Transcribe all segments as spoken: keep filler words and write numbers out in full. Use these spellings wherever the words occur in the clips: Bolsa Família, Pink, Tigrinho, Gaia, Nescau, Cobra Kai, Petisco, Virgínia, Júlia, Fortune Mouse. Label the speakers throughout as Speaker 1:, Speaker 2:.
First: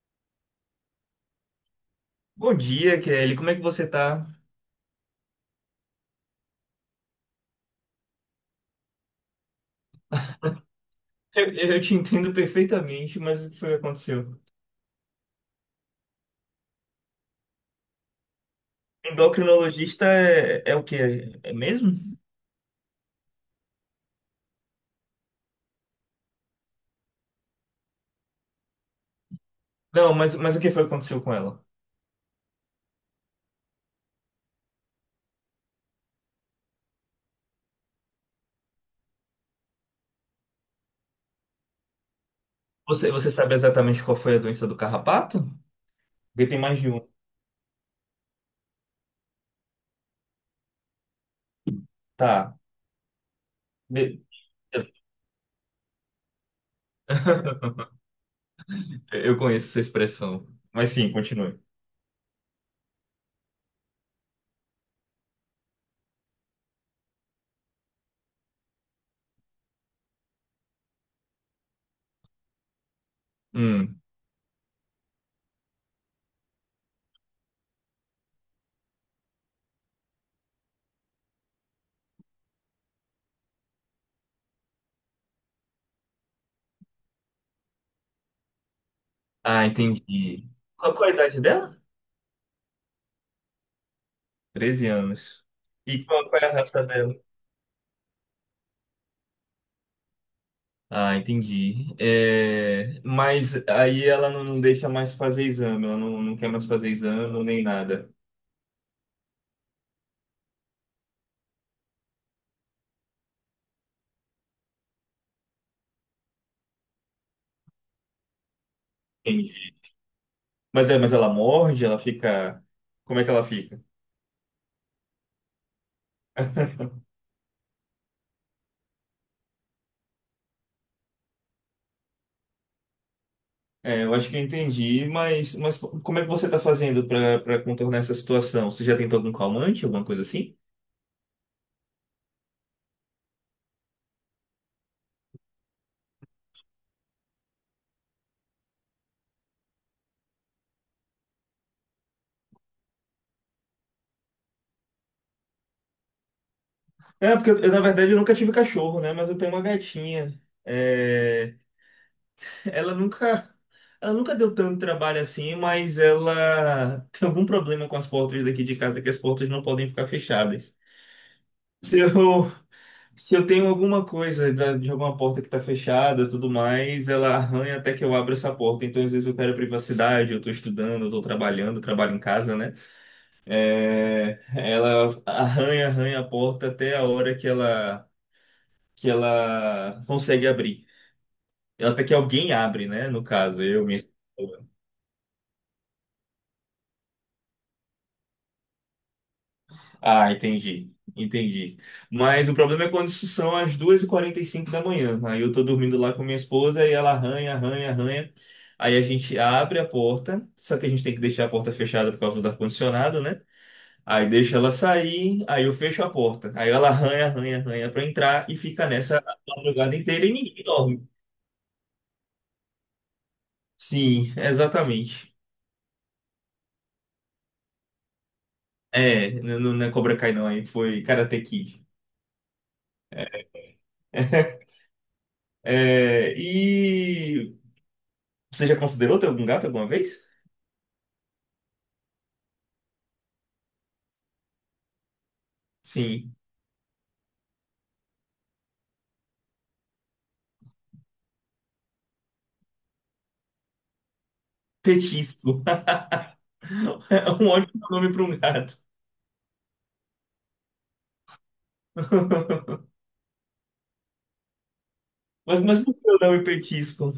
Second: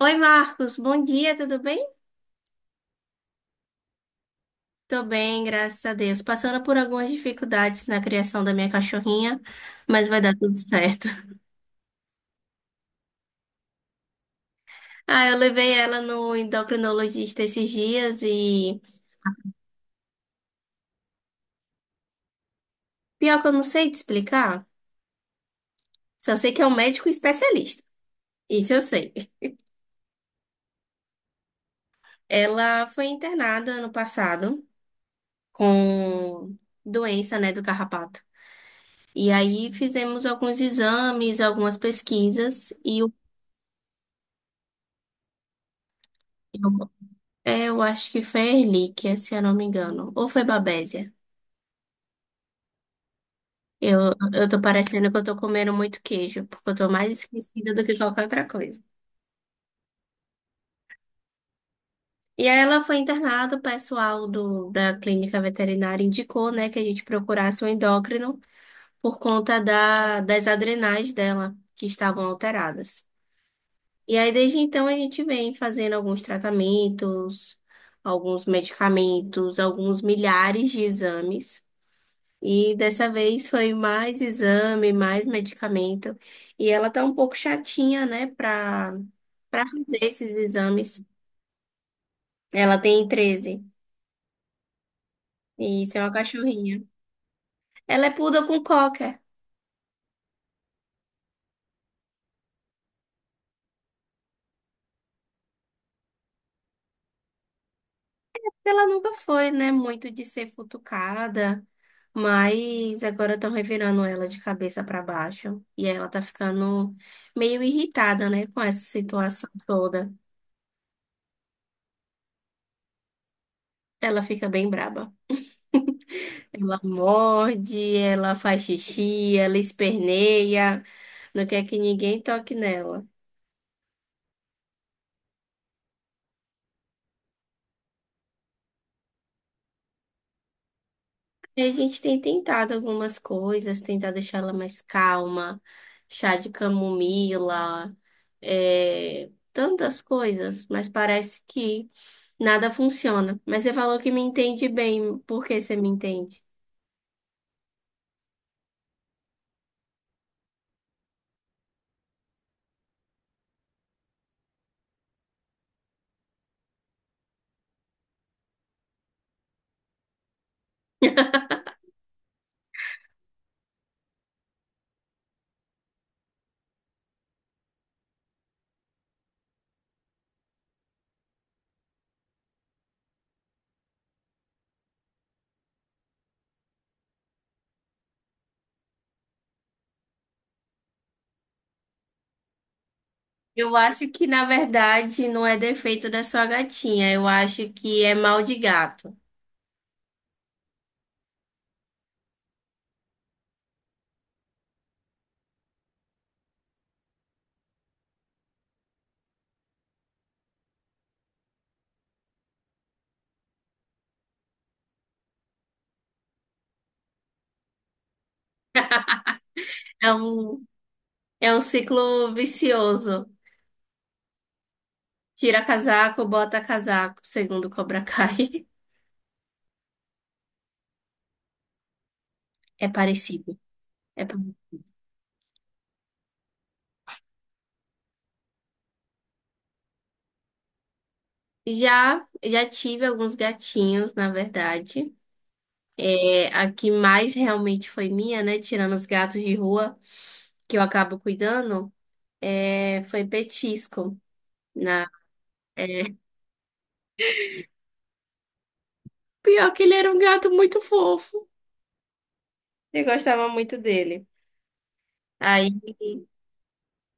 Speaker 1: Oi, Marcos, bom dia, tudo bem?
Speaker 2: Bom dia, Kelly. Como é que você tá?
Speaker 1: Tô bem, graças a Deus. Passando por algumas dificuldades na criação da minha cachorrinha, mas vai dar tudo certo.
Speaker 2: Eu, eu te entendo perfeitamente, mas o que foi que aconteceu?
Speaker 1: Ah, eu levei ela no endocrinologista esses dias e
Speaker 2: Endocrinologista é, é o quê? É mesmo?
Speaker 1: pior que eu não sei te explicar, só sei que é um médico especialista. Isso eu sei.
Speaker 2: Não, mas, mas o que foi que aconteceu com ela?
Speaker 1: Ela foi internada ano passado com doença, né, do carrapato. E aí fizemos alguns exames, algumas pesquisas e
Speaker 2: Você, você sabe exatamente qual foi a doença do carrapato? Porque tem mais
Speaker 1: o
Speaker 2: de um.
Speaker 1: É, eu acho que foi Relíquia, se eu não me engano. Ou foi Babésia.
Speaker 2: Tá.
Speaker 1: Eu,
Speaker 2: Be-
Speaker 1: eu tô parecendo que eu tô comendo muito queijo, porque eu tô mais esquecida do que qualquer outra coisa.
Speaker 2: Eu conheço essa expressão. Mas sim, continue.
Speaker 1: E aí ela foi internada, o pessoal do, da clínica veterinária indicou, né, que a gente procurasse um endócrino por conta da, das adrenais dela, que estavam alteradas.
Speaker 2: Hum.
Speaker 1: E aí, desde então, a gente vem fazendo alguns tratamentos, alguns medicamentos, alguns milhares de exames. E dessa vez foi mais exame, mais medicamento. E ela tá um pouco chatinha, né, pra, pra
Speaker 2: Ah,
Speaker 1: fazer esses
Speaker 2: entendi. Qual,
Speaker 1: exames.
Speaker 2: qual a idade dela?
Speaker 1: Ela tem treze.
Speaker 2: Treze anos.
Speaker 1: E isso é
Speaker 2: E
Speaker 1: uma
Speaker 2: qual, qual é a
Speaker 1: cachorrinha.
Speaker 2: raça dela?
Speaker 1: Ela é poodle com cocker.
Speaker 2: Ah, entendi. É, mas aí ela não não deixa mais fazer exame, ela não, não quer mais fazer exame nem nada.
Speaker 1: Ela nunca foi, né, muito de ser futucada, mas agora estão revirando ela de cabeça pra baixo. E ela tá ficando meio irritada, né, com essa situação
Speaker 2: Entendi.
Speaker 1: toda.
Speaker 2: Mas é, mas ela morde, ela fica. Como é que ela fica?
Speaker 1: Ela fica bem braba. Ela morde, ela faz xixi, ela esperneia, não quer que ninguém toque nela.
Speaker 2: É, eu acho que eu entendi, mas, mas como é que você está fazendo para para contornar essa situação? Você já tentou algum calmante, alguma coisa assim?
Speaker 1: Aí a gente tem tentado algumas coisas, tentar deixar ela mais calma, chá de camomila, é, tantas coisas, mas parece que nada funciona. Mas você falou que me entende bem, por que você me entende?
Speaker 2: É, porque eu, eu, na verdade eu nunca tive cachorro, né? Mas eu tenho uma gatinha. É, Ela nunca, ela nunca deu tanto trabalho assim, mas ela tem algum problema com as portas daqui de casa, que as portas não podem ficar fechadas. Se eu, se eu tenho alguma coisa da- de alguma porta que está fechada, tudo mais, ela arranha até que eu abra essa porta. Então, às vezes eu quero privacidade, eu estou estudando, eu estou trabalhando, trabalho em casa, né? É, ela arranha, arranha a porta até a hora que ela, que ela consegue abrir. Até que alguém abre, né? No caso,
Speaker 1: Eu
Speaker 2: eu, minha
Speaker 1: acho que, na
Speaker 2: esposa.
Speaker 1: verdade, não é defeito da sua gatinha, eu acho que é mal de gato.
Speaker 2: Ah, entendi. Entendi. Mas o problema é quando isso são as duas e quarenta e cinco da manhã. Aí eu tô dormindo lá com minha esposa e ela arranha, arranha, arranha. Aí a gente abre a porta, só que a gente tem que deixar a porta fechada por causa do ar-condicionado, né? Aí deixa ela sair, aí eu fecho a porta. Aí ela arranha, arranha, arranha pra entrar e fica nessa a madrugada
Speaker 1: É
Speaker 2: inteira e ninguém
Speaker 1: um
Speaker 2: dorme.
Speaker 1: É um ciclo vicioso.
Speaker 2: Sim, exatamente.
Speaker 1: Tira casaco, bota casaco, segundo Cobra Kai.
Speaker 2: É, n- n- não é Cobra Kai não, aí foi Karate Kid.
Speaker 1: É parecido. É parecido.
Speaker 2: É, e você já considerou ter algum gato alguma vez?
Speaker 1: Já, já tive alguns gatinhos, na verdade.
Speaker 2: Sim.
Speaker 1: É, a que mais realmente foi minha, né? Tirando os gatos de rua, que eu acabo cuidando, é, foi Petisco. Na,
Speaker 2: Petisco.
Speaker 1: é,
Speaker 2: É um ótimo nome para um gato.
Speaker 1: pior que ele era um gato muito fofo. Eu gostava muito dele.
Speaker 2: Mas, mas por
Speaker 1: Aí,
Speaker 2: que o nome Petisco?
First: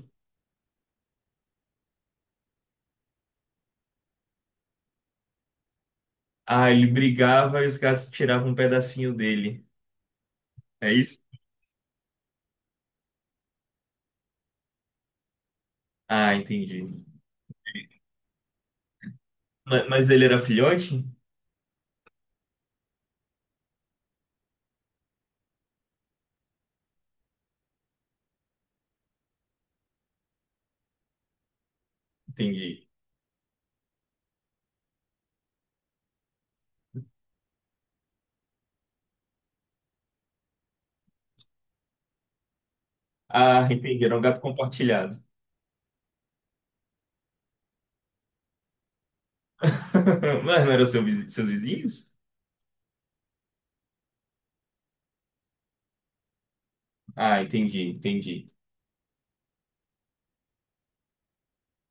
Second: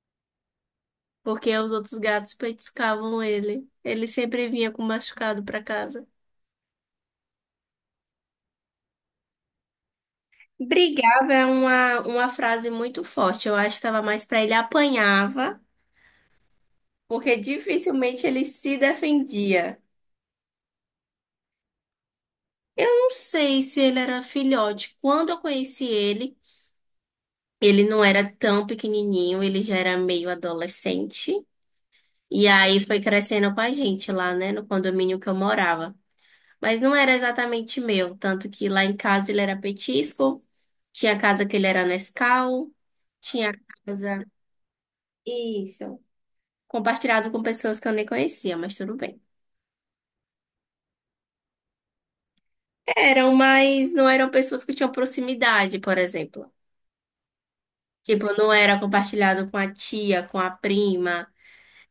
Speaker 1: porque os outros gatos petiscavam ele. Ele sempre vinha com machucado pra casa.
Speaker 2: Ah, ele brigava e os gatos tiravam um pedacinho dele. É isso?
Speaker 1: Brigava é uma, uma frase muito forte. Eu acho que estava mais para ele apanhava,
Speaker 2: Ah, entendi.
Speaker 1: porque dificilmente ele se defendia.
Speaker 2: Ma- Mas, ele era filhote?
Speaker 1: Eu não sei se ele era filhote. Quando eu conheci ele, ele não era tão pequenininho, ele já era meio adolescente. E aí
Speaker 2: Entendi.
Speaker 1: foi crescendo com a gente lá, né, no condomínio que eu morava. Mas não era exatamente meu, tanto que lá em casa ele era petisco, tinha casa que ele era Nescau, tinha
Speaker 2: Ah, entendi. Era um
Speaker 1: casa.
Speaker 2: gato compartilhado.
Speaker 1: Isso. Compartilhado com pessoas que eu nem conhecia, mas tudo bem.
Speaker 2: Mas não eram seu vizi- seus vizinhos?
Speaker 1: Eram, mas não eram pessoas que tinham proximidade, por exemplo.
Speaker 2: Ah, entendi,
Speaker 1: Tipo,
Speaker 2: entendi.
Speaker 1: não era compartilhado com a tia, com a prima,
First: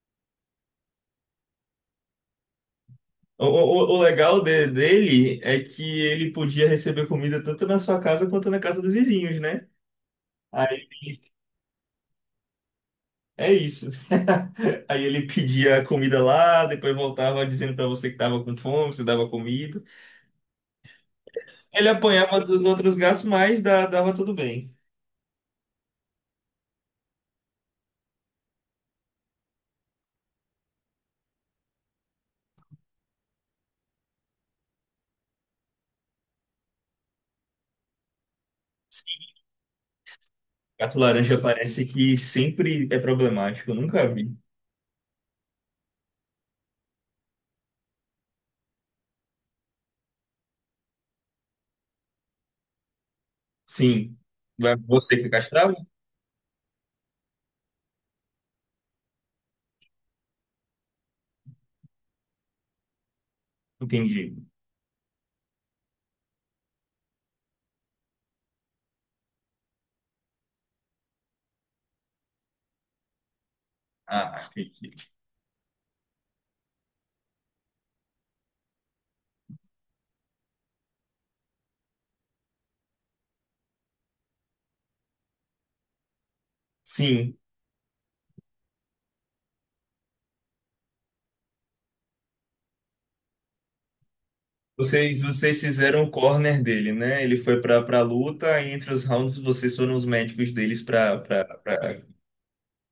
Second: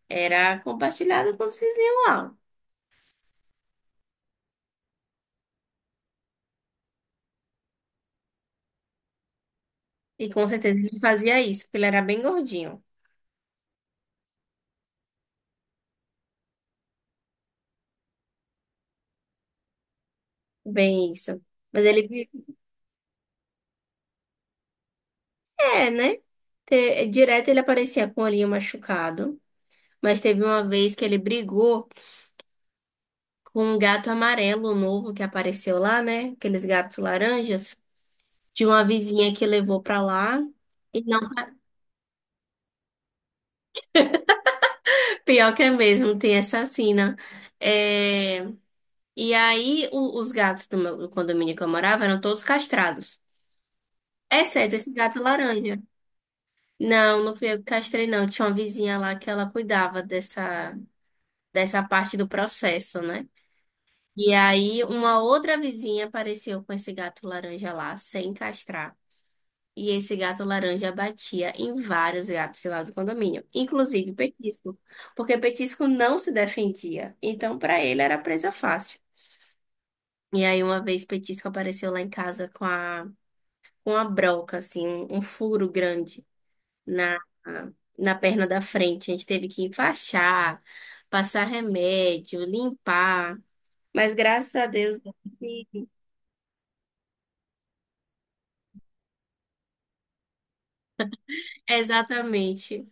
Speaker 1: era compartilhado com os vizinhos lá.
Speaker 2: O, o, o legal de- dele é que ele podia receber comida tanto na sua casa quanto na casa dos vizinhos, né?
Speaker 1: E com certeza
Speaker 2: Aí
Speaker 1: ele fazia isso, porque ele era bem gordinho.
Speaker 2: é isso. Aí ele pedia comida lá, depois voltava dizendo pra você que tava com fome, você dava comida.
Speaker 1: Bem isso. Mas
Speaker 2: Ele
Speaker 1: ele,
Speaker 2: apanhava dos outros gatos, mas da- dava tudo bem.
Speaker 1: é, né? Te- Direto ele aparecia com o olhinho machucado, mas teve uma vez que ele brigou com um gato amarelo novo que apareceu lá, né? Aqueles gatos laranjas de uma vizinha
Speaker 2: Sim,
Speaker 1: que levou pra lá.
Speaker 2: gato
Speaker 1: E não,
Speaker 2: laranja parece que sempre é problemático, eu nunca vi.
Speaker 1: pior que é mesmo, tem essa sina. É, E aí, o- os gatos do, meu- do condomínio que eu morava eram todos castrados,
Speaker 2: Sim.
Speaker 1: exceto
Speaker 2: Vai-
Speaker 1: esse
Speaker 2: Você
Speaker 1: gato
Speaker 2: que castrava?
Speaker 1: laranja. Não, não fui eu que castrei, não. Tinha uma vizinha lá que ela cuidava dessa, dessa parte do processo, né? E
Speaker 2: Entendi.
Speaker 1: aí, uma outra vizinha apareceu com esse gato laranja lá, sem castrar. E esse gato laranja batia em vários gatos lá do condomínio, inclusive
Speaker 2: Ah,
Speaker 1: Petisco,
Speaker 2: entendi.
Speaker 1: porque Petisco não se defendia, então para ele era presa fácil. E aí uma vez Petisco apareceu lá em casa com a com a broca assim, um, um furo grande na
Speaker 2: Sim.
Speaker 1: na perna da frente. A gente teve que enfaixar, passar remédio, limpar, mas graças a Deus.
Speaker 2: Vocês, vocês fizeram o corner dele, né? Ele foi pra para luta, e entre os rounds vocês foram os médicos deles pra pra pra-
Speaker 1: Exatamente.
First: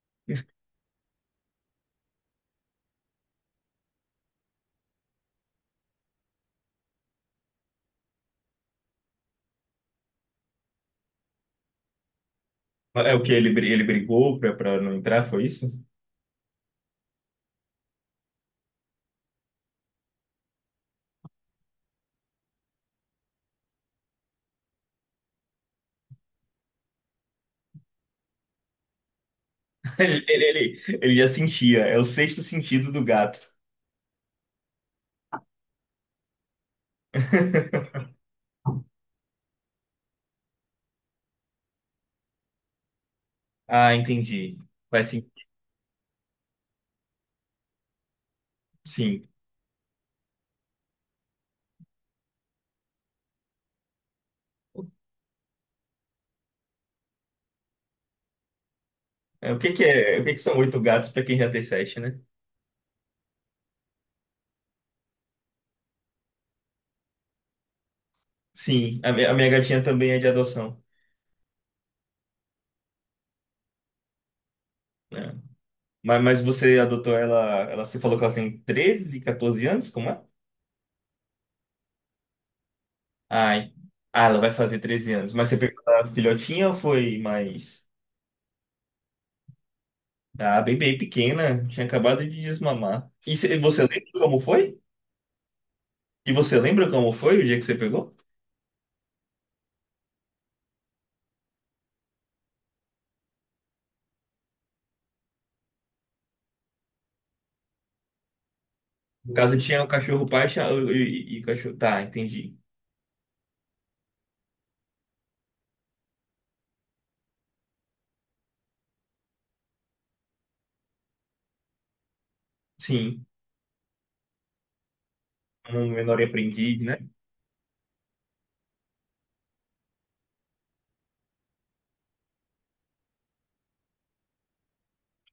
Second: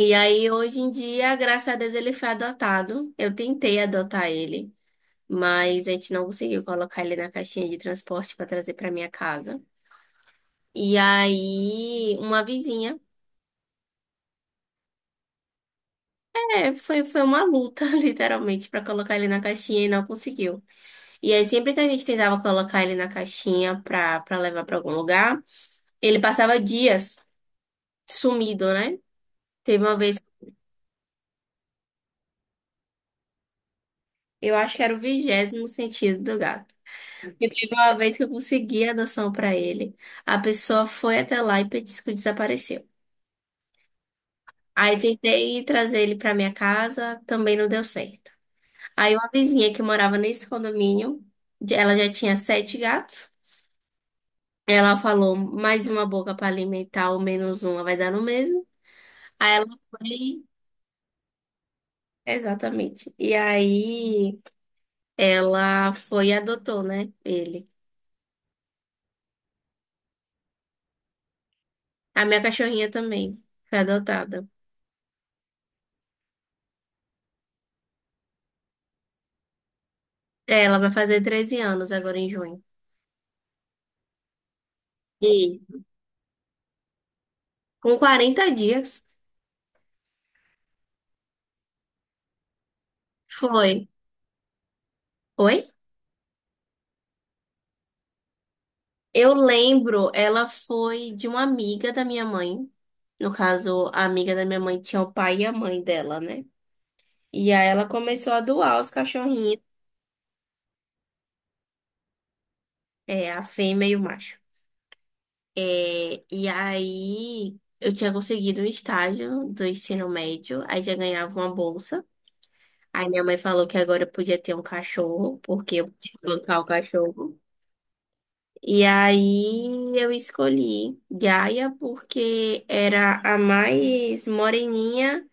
Speaker 1: E aí, hoje em dia, graças a Deus, ele foi adotado. Eu tentei adotar ele, mas a gente não conseguiu colocar ele na caixinha de transporte para trazer para minha casa. E aí, uma vizinha,
Speaker 2: É o que ele, bri- ele brigou pra pra não entrar, foi isso?
Speaker 1: é, foi, foi uma luta, literalmente, para colocar ele na caixinha e não conseguiu. E aí, sempre que a gente tentava colocar ele na caixinha para para levar para algum lugar, ele passava dias sumido, né? Teve uma vez,
Speaker 2: Ele, ele, ele ele já sentia, é o sexto sentido do gato.
Speaker 1: eu acho que era o vigésimo sentido do gato. E teve uma vez que eu consegui a adoção pra ele. A pessoa foi até lá e disse que desapareceu.
Speaker 2: Ah, entendi.
Speaker 1: Aí
Speaker 2: Faz sim,
Speaker 1: tentei trazer ele pra minha casa, também não deu certo. Aí
Speaker 2: sim.
Speaker 1: uma vizinha que morava nesse condomínio, de- ela já tinha sete gatos. Ela falou, mais uma boca pra alimentar ou menos uma vai dar no mesmo. Aí
Speaker 2: É, o
Speaker 1: ela
Speaker 2: que que é, o que que
Speaker 1: foi,
Speaker 2: são oito gatos pra quem já tem sete, né?
Speaker 1: exatamente. E aí ela foi e adotou, né? Ele.
Speaker 2: Sim, a, mi- a minha gatinha também é de adoção,
Speaker 1: A minha cachorrinha também foi adotada.
Speaker 2: né? Mas, mas você adotou ela, ela, você falou que ela tem treze, quatorze anos, como é?
Speaker 1: Ela vai fazer treze anos agora em junho.
Speaker 2: Ai. Ah, ela vai fazer treze anos. Mas você
Speaker 1: E
Speaker 2: pegou a filhotinha ou foi mais.
Speaker 1: com quarenta dias
Speaker 2: Ah, bem, bem pequena. Tinha acabado de desmamar. E cê- você
Speaker 1: foi.
Speaker 2: lembra como foi?
Speaker 1: Oi?
Speaker 2: E você lembra como foi o dia que você pegou?
Speaker 1: Eu lembro, ela foi de uma amiga da minha mãe. No caso, a amiga da minha mãe tinha o pai e a mãe dela, né? E aí ela começou a doar os
Speaker 2: No caso,
Speaker 1: cachorrinhos,
Speaker 2: tinha o cachorro pai cha- e, e- e o cachorro. Tá, entendi.
Speaker 1: é, a fêmea e o macho. É, e aí eu tinha conseguido um estágio do ensino médio, aí já ganhava uma bolsa. Aí minha
Speaker 2: Sim.
Speaker 1: mãe falou que agora eu podia ter um cachorro, porque eu
Speaker 2: Um
Speaker 1: podia
Speaker 2: menor
Speaker 1: bancar o
Speaker 2: aprendiz, né?
Speaker 1: cachorro. E aí eu escolhi Gaia porque era a mais moreninha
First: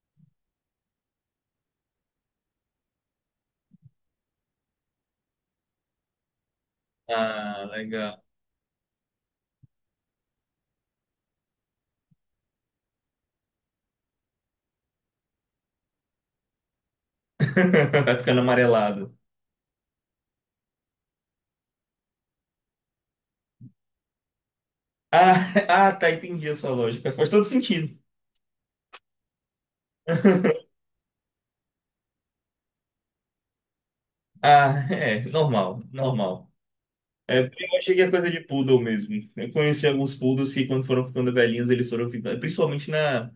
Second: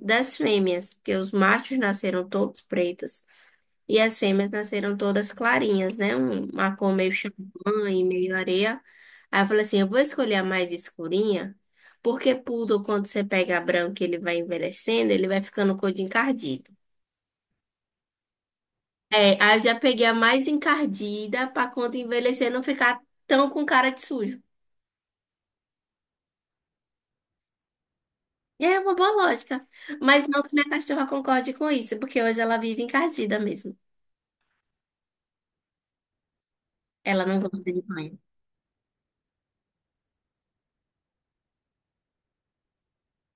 Speaker 1: das fêmeas, porque os machos nasceram todos pretos e as fêmeas nasceram todas clarinhas, né? Um- Uma cor meio
Speaker 2: Ah,
Speaker 1: champanhe, e
Speaker 2: legal.
Speaker 1: meio areia. Aí eu falei assim, eu vou escolher a mais escurinha, porque poodle, quando você pega branco, e ele vai envelhecendo, ele vai ficando cor de encardido.
Speaker 2: Vai ficando amarelado.
Speaker 1: É, aí eu já peguei a mais encardida para quando envelhecer não ficar tão com cara de sujo.
Speaker 2: Ah, ah, tá, entendi a sua lógica. Faz todo sentido.
Speaker 1: É uma boa lógica. Mas não que minha cachorra concorde com isso, porque hoje ela vive encardida mesmo.
Speaker 2: Ah, é, normal, normal.
Speaker 1: Ela
Speaker 2: É,
Speaker 1: não gosta
Speaker 2: eu
Speaker 1: de
Speaker 2: achei que é
Speaker 1: banho.
Speaker 2: coisa de poodle mesmo. Eu conheci alguns poodles que, quando foram ficando velhinhos, eles foram ficando. Principalmente na,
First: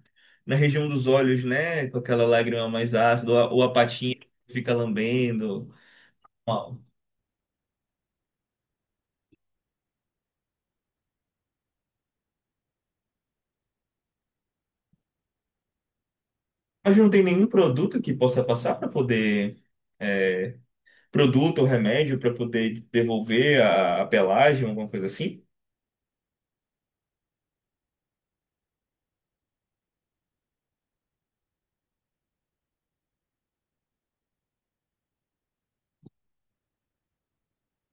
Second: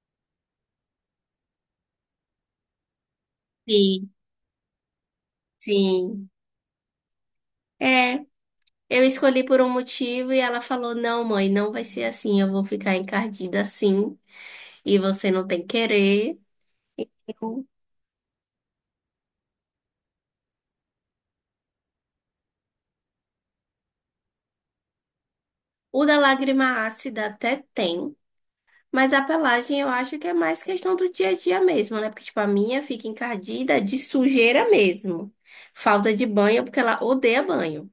Speaker 2: na região dos olhos, né? Com aquela lágrima mais ácida, ou a, ou a
Speaker 1: Sim,
Speaker 2: patinha que fica lambendo.
Speaker 1: sim.
Speaker 2: Uau.
Speaker 1: É, eu escolhi por um motivo e ela falou: não, mãe, não vai ser assim. Eu vou ficar encardida assim e você não tem querer.
Speaker 2: Mas não tem nenhum produto que possa passar para poder. É, produto ou remédio para poder devolver a, a pelagem, alguma coisa assim?
Speaker 1: O da lágrima ácida até tem, mas a pelagem eu acho que é mais questão do dia a dia mesmo, né? Porque, tipo, a minha fica encardida de sujeira mesmo. Falta de banho, porque ela odeia banho.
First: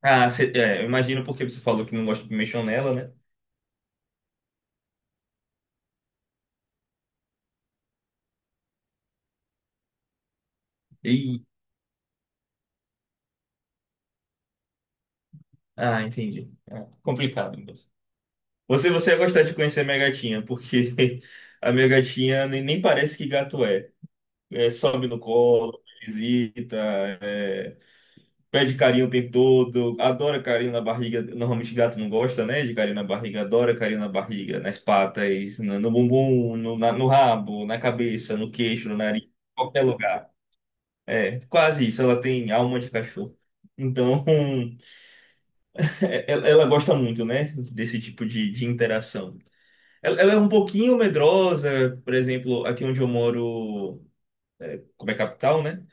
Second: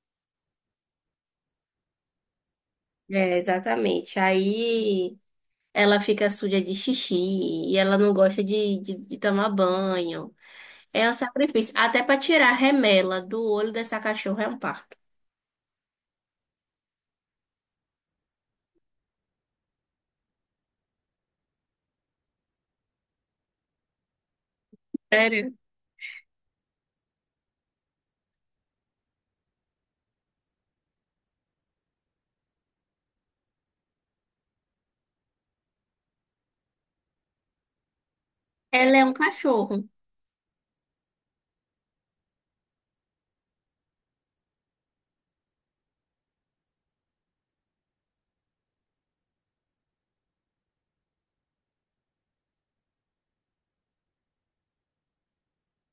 Speaker 2: Ah, cê, é, eu imagino porque você falou que não gosta de mexer nela, né?
Speaker 1: É, exatamente. Aí ela fica suja de xixi e ela não gosta de, de, de tomar banho. É um
Speaker 2: E,
Speaker 1: sacrifício. Até para tirar a remela do olho dessa cachorra é um parto.
Speaker 2: ah, entendi. Complicado, meu. Você, você ia gostar de conhecer a minha gatinha, porque a minha gatinha nem, nem parece que gato é. É, sobe no
Speaker 1: Sério?
Speaker 2: colo, visita, pede carinho o tempo todo, adora carinho na barriga. Normalmente gato não gosta, né, de carinho na barriga, adora carinho na barriga, nas patas, no, no bumbum, no, na- no rabo, na cabeça, no queixo, no
Speaker 1: Ela é um
Speaker 2: nariz, em qualquer
Speaker 1: cachorro.
Speaker 2: lugar. É, quase isso, ela tem alma de cachorro. Então, é- ela ela gosta muito, né, desse tipo de de interação. Ela, ela é um pouquinho medrosa, por exemplo, aqui onde eu moro, é, como é capital, né?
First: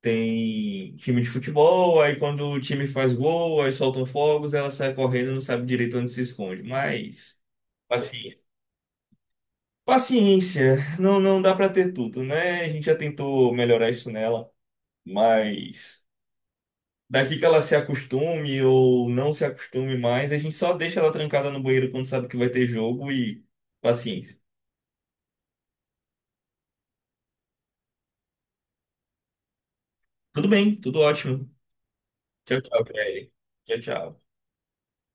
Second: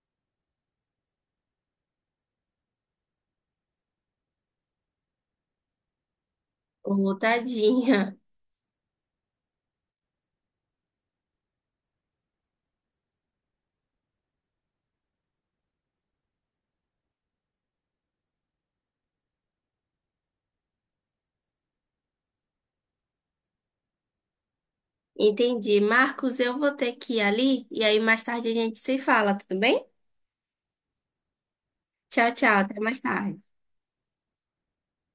Speaker 2: Tem time de futebol, aí quando o time faz gol, aí soltam fogos, ela sai correndo, e não sabe direito onde se esconde.
Speaker 1: Ô,
Speaker 2: Mas,
Speaker 1: tadinha.
Speaker 2: paciência. Paciência, não, não dá pra ter tudo, né? A gente já tentou melhorar isso nela, mas daqui que ela se acostume ou não se acostume mais, a gente só deixa ela trancada no banheiro quando sabe que vai ter jogo e paciência.
Speaker 1: Entendi. Marcos, eu vou ter que ir ali e aí mais tarde a gente se fala, tudo bem?
Speaker 2: Tudo bem, tudo ótimo.
Speaker 1: Tchau, tchau.
Speaker 2: Tchau,
Speaker 1: Até
Speaker 2: tchau,
Speaker 1: mais
Speaker 2: Kelly.
Speaker 1: tarde.
Speaker 2: Tchau, tchau.